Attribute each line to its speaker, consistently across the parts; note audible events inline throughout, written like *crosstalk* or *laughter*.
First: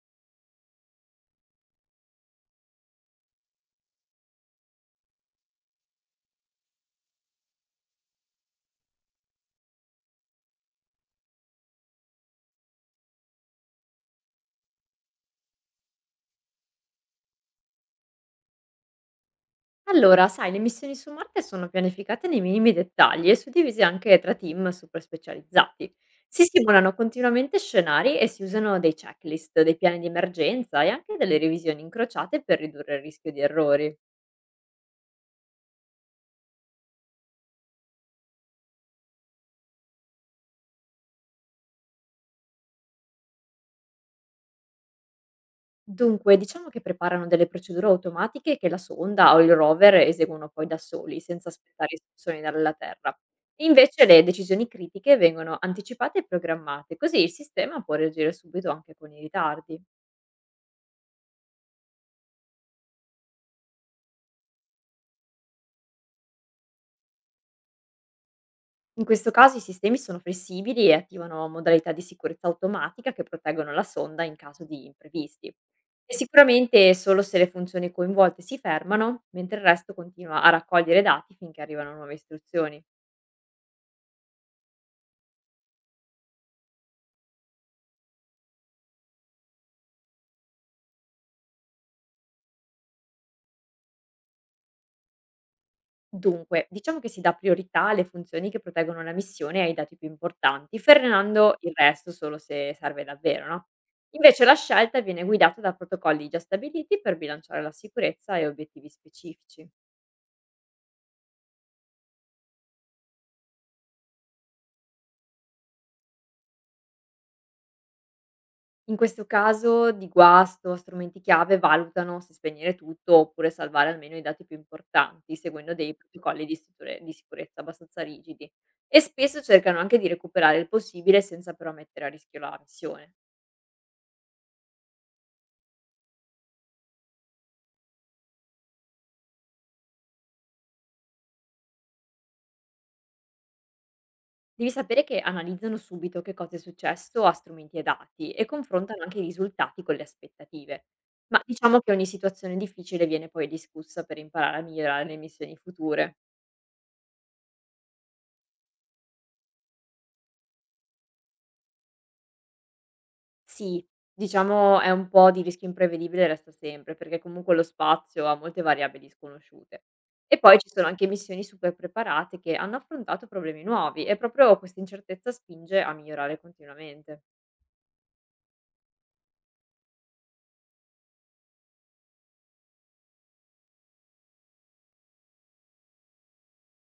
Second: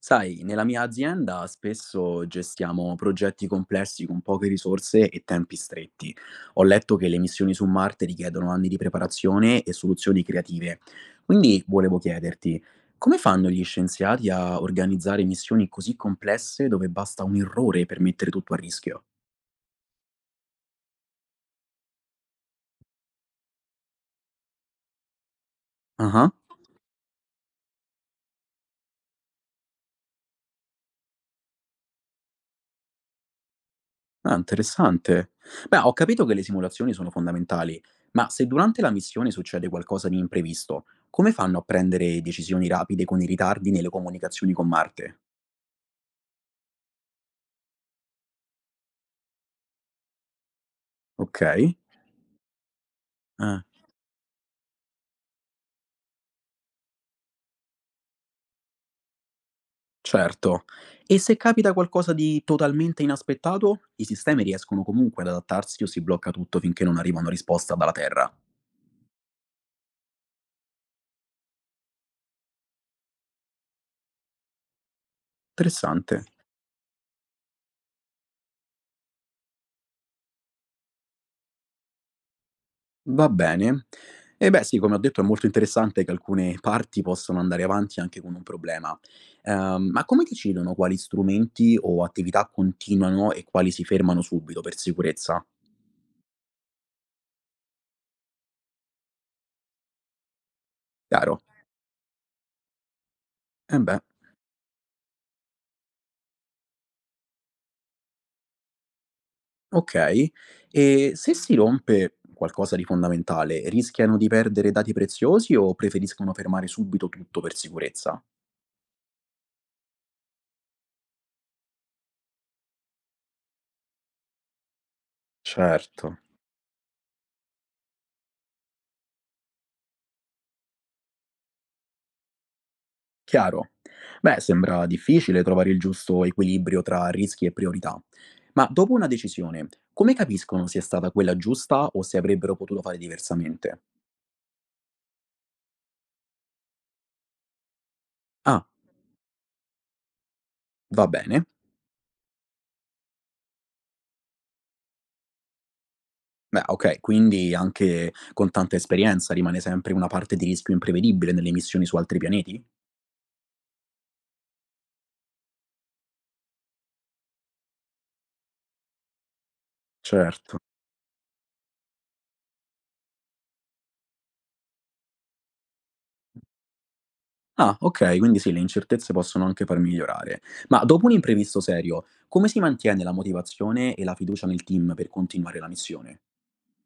Speaker 1: Sai, nella mia azienda spesso gestiamo progetti complessi con poche risorse e tempi stretti. Ho letto che le missioni su Marte richiedono anni di preparazione e soluzioni creative. Quindi volevo chiederti, come fanno gli scienziati a organizzare missioni così complesse dove basta un errore per mettere tutto a rischio?
Speaker 2: Allora, sai, le missioni su Marte sono pianificate nei minimi dettagli e suddivise anche tra team super specializzati.
Speaker 1: Ah.
Speaker 2: Si simulano continuamente scenari e si usano dei checklist, dei piani di emergenza e anche delle revisioni incrociate per ridurre il rischio di errori.
Speaker 1: Ah, interessante. Beh, ho capito che le simulazioni sono fondamentali, ma se durante la missione succede qualcosa di imprevisto, come fanno a prendere decisioni rapide con i ritardi nelle comunicazioni con Marte?
Speaker 2: Dunque, diciamo che preparano delle procedure automatiche che la sonda o il rover eseguono poi da soli,
Speaker 1: Ok,
Speaker 2: senza aspettare istruzioni dalla Terra.
Speaker 1: eh,
Speaker 2: Invece le decisioni critiche vengono anticipate e programmate, così il sistema può reagire subito anche con i ritardi.
Speaker 1: certo. E se capita qualcosa di totalmente inaspettato, i sistemi riescono comunque ad adattarsi o si blocca tutto finché non arriva una risposta dalla Terra.
Speaker 2: In questo caso i sistemi sono flessibili e attivano modalità di sicurezza automatica che proteggono la sonda in caso di imprevisti. E
Speaker 1: Interessante.
Speaker 2: sicuramente solo se le funzioni coinvolte si fermano, mentre il resto continua a raccogliere dati finché arrivano nuove istruzioni.
Speaker 1: Va bene. E beh sì, come ho detto è molto interessante che alcune parti possono andare avanti anche con un problema. Ma come decidono quali strumenti o attività continuano e quali si fermano subito per sicurezza?
Speaker 2: Dunque, diciamo che si dà priorità alle funzioni che proteggono la missione e ai dati più importanti,
Speaker 1: Chiaro?
Speaker 2: frenando il resto solo se serve davvero, no?
Speaker 1: Eh beh,
Speaker 2: Invece la scelta viene guidata da protocolli già stabiliti per bilanciare la sicurezza e obiettivi specifici.
Speaker 1: ok. E se si rompe qualcosa di fondamentale, rischiano di perdere dati preziosi o preferiscono fermare subito tutto per sicurezza?
Speaker 2: In questo caso di guasto, strumenti chiave valutano se spegnere tutto oppure salvare almeno i dati più importanti, seguendo dei
Speaker 1: Certo.
Speaker 2: protocolli di sicurezza abbastanza rigidi. E spesso cercano anche di recuperare il possibile senza però mettere a rischio la missione.
Speaker 1: Chiaro. Beh, sembra difficile trovare il giusto equilibrio tra rischi e priorità. Ma dopo una decisione, come capiscono se è stata quella giusta o se avrebbero potuto fare diversamente?
Speaker 2: Devi sapere che analizzano subito che cosa è successo a strumenti e dati e
Speaker 1: Ah,
Speaker 2: confrontano anche i risultati con le aspettative.
Speaker 1: va
Speaker 2: Ma
Speaker 1: bene.
Speaker 2: diciamo che ogni situazione difficile viene poi discussa per imparare a migliorare le missioni future.
Speaker 1: Beh, ok, quindi anche con tanta esperienza rimane sempre una parte di rischio imprevedibile nelle missioni su altri pianeti?
Speaker 2: Sì, diciamo è un po' di rischio imprevedibile resta sempre, perché comunque lo spazio ha molte variabili sconosciute. E
Speaker 1: Certo.
Speaker 2: poi ci sono anche missioni super preparate che hanno affrontato problemi nuovi, e proprio questa incertezza spinge a migliorare continuamente.
Speaker 1: Ah, ok, quindi sì, le incertezze possono anche far migliorare. Ma dopo un imprevisto serio, come si mantiene la motivazione e la fiducia nel team per continuare la missione?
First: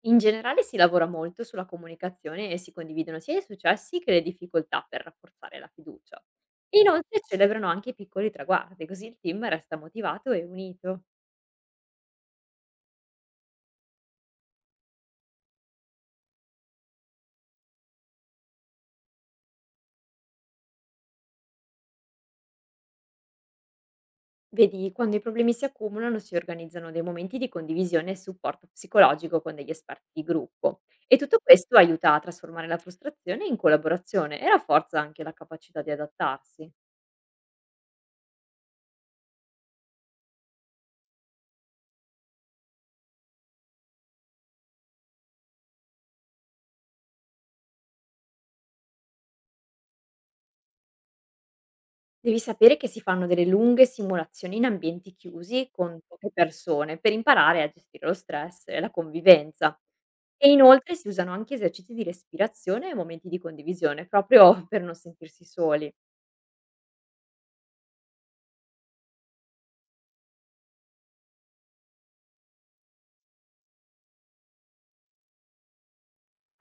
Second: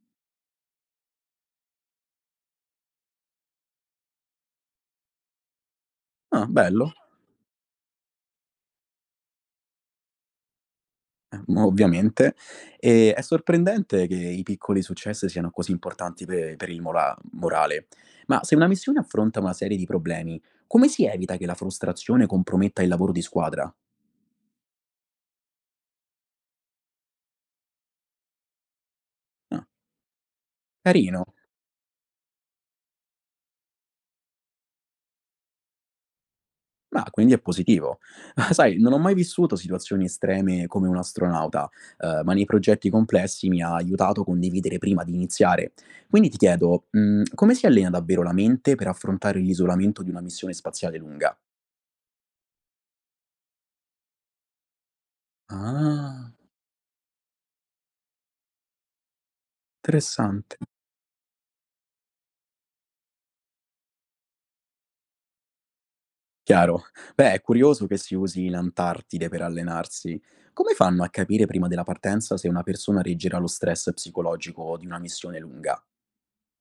Speaker 2: In generale si lavora molto sulla comunicazione e si condividono sia i successi che le difficoltà per rafforzare la fiducia.
Speaker 1: Ah, bello.
Speaker 2: Inoltre celebrano anche i piccoli traguardi, così il team resta motivato e unito.
Speaker 1: *laughs* Mhmm, ovviamente. E è sorprendente che i piccoli successi siano così importanti pe per il mola morale. Ma se una missione affronta una serie di problemi, come si evita che la frustrazione comprometta il lavoro di squadra?
Speaker 2: Vedi, quando i problemi si accumulano si organizzano dei momenti di condivisione e supporto psicologico con
Speaker 1: Ah,
Speaker 2: degli esperti di gruppo, e
Speaker 1: carino.
Speaker 2: tutto questo aiuta a trasformare la frustrazione in collaborazione e rafforza anche la capacità di adattarsi.
Speaker 1: Ma quindi è positivo. *laughs* Ma sai, non ho mai vissuto situazioni estreme come un astronauta, ma nei progetti complessi mi ha aiutato a condividere prima di iniziare. Quindi ti chiedo, mhmm, come si allena davvero la mente per affrontare l'isolamento di una missione spaziale lunga?
Speaker 2: Devi sapere che si fanno delle lunghe simulazioni in ambienti chiusi con poche
Speaker 1: Ah.
Speaker 2: persone per imparare a gestire lo stress e la convivenza. E
Speaker 1: Interessante.
Speaker 2: inoltre si usano anche esercizi di respirazione e momenti di condivisione, proprio per non sentirsi soli.
Speaker 1: Chiaro. Beh, è curioso che si usi l'Antartide per allenarsi. Come fanno a capire prima della partenza se una persona reggerà lo stress psicologico di una missione lunga?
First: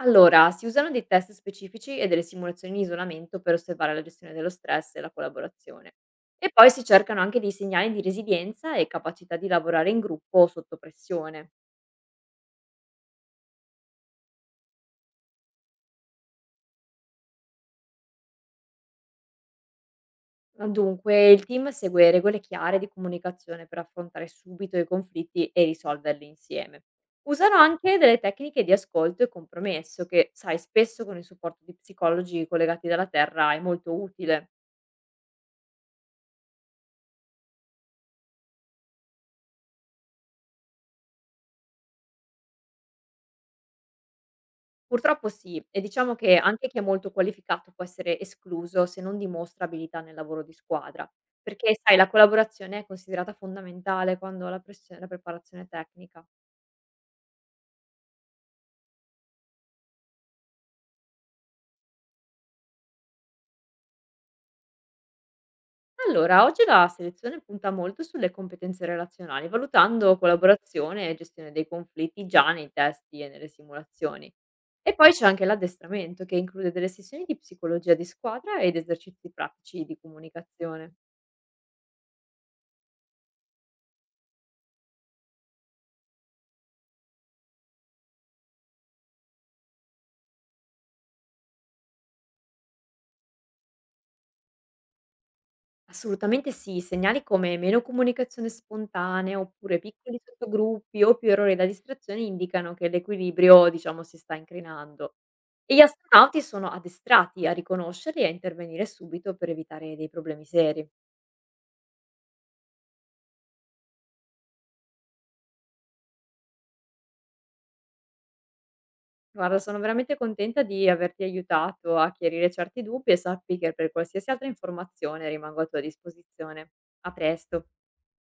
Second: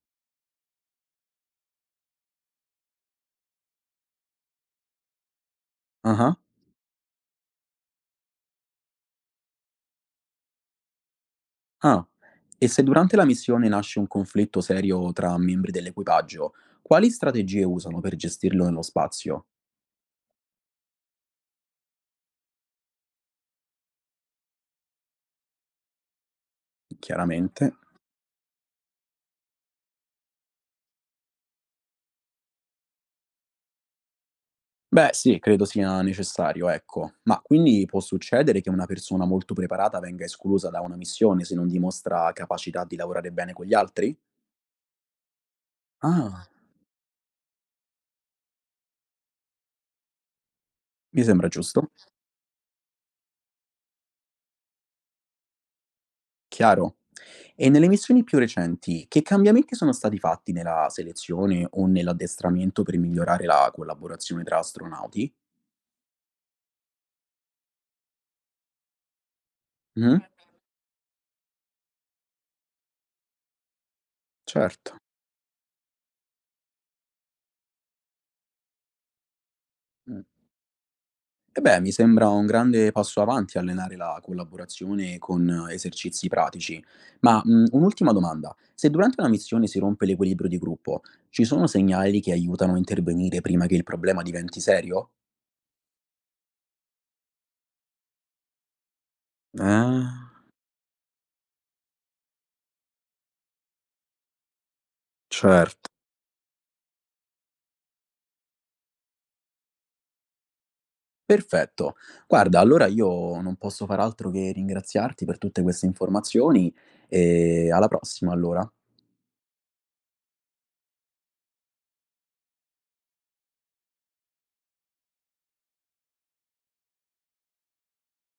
Speaker 2: Allora, si usano dei test specifici e delle simulazioni di isolamento per osservare la gestione dello stress e la collaborazione.
Speaker 1: Ah-ah.
Speaker 2: E poi si cercano anche dei segnali di resilienza e capacità di lavorare in gruppo o sotto pressione.
Speaker 1: Ah. E se durante la missione nasce un conflitto serio tra membri dell'equipaggio, quali strategie usano per gestirlo nello spazio?
Speaker 2: Dunque, il team segue regole chiare di comunicazione per affrontare subito i conflitti e risolverli insieme. Usano
Speaker 1: Chiaramente.
Speaker 2: anche delle tecniche di ascolto e compromesso che, sai, spesso con il supporto di psicologi collegati dalla terra è molto utile.
Speaker 1: Beh, sì, credo sia necessario, ecco. Ma quindi può succedere che una persona molto preparata venga esclusa da una missione se non dimostra capacità di lavorare bene con gli altri?
Speaker 2: Purtroppo sì, e diciamo che
Speaker 1: Ah,
Speaker 2: anche chi è molto qualificato può essere escluso se non dimostra abilità nel lavoro di squadra,
Speaker 1: mi sembra
Speaker 2: perché
Speaker 1: giusto.
Speaker 2: sai, la collaborazione è considerata fondamentale quando la preparazione tecnica.
Speaker 1: Chiaro. E nelle missioni più recenti, che cambiamenti sono stati fatti nella selezione o nell'addestramento per migliorare la collaborazione tra astronauti?
Speaker 2: Allora, oggi la selezione punta molto sulle competenze relazionali, valutando
Speaker 1: Mh-mh,
Speaker 2: collaborazione e gestione dei conflitti già nei testi e nelle simulazioni. E
Speaker 1: certo.
Speaker 2: poi c'è anche l'addestramento, che include delle sessioni di psicologia di squadra ed esercizi pratici di
Speaker 1: Mh.
Speaker 2: comunicazione.
Speaker 1: E beh, mi sembra un grande passo avanti allenare la collaborazione con esercizi pratici. Ma, mhmm, un'ultima domanda. Se durante una missione si rompe l'equilibrio di gruppo, ci sono segnali che aiutano a intervenire prima che il problema diventi serio?
Speaker 2: Assolutamente sì, segnali come meno comunicazione spontanea, oppure piccoli
Speaker 1: Ah,
Speaker 2: sottogruppi, o più errori da distrazione indicano che l'equilibrio, diciamo, si sta incrinando. E gli
Speaker 1: certo.
Speaker 2: astronauti sono addestrati a riconoscerli e a intervenire subito per evitare dei problemi seri.
Speaker 1: Perfetto. Guarda, allora io non posso far altro che ringraziarti per tutte queste informazioni e alla prossima allora.
Speaker 2: Guarda, sono veramente contenta di averti aiutato a chiarire certi dubbi, e sappi che per qualsiasi altra informazione rimango a tua disposizione. A presto.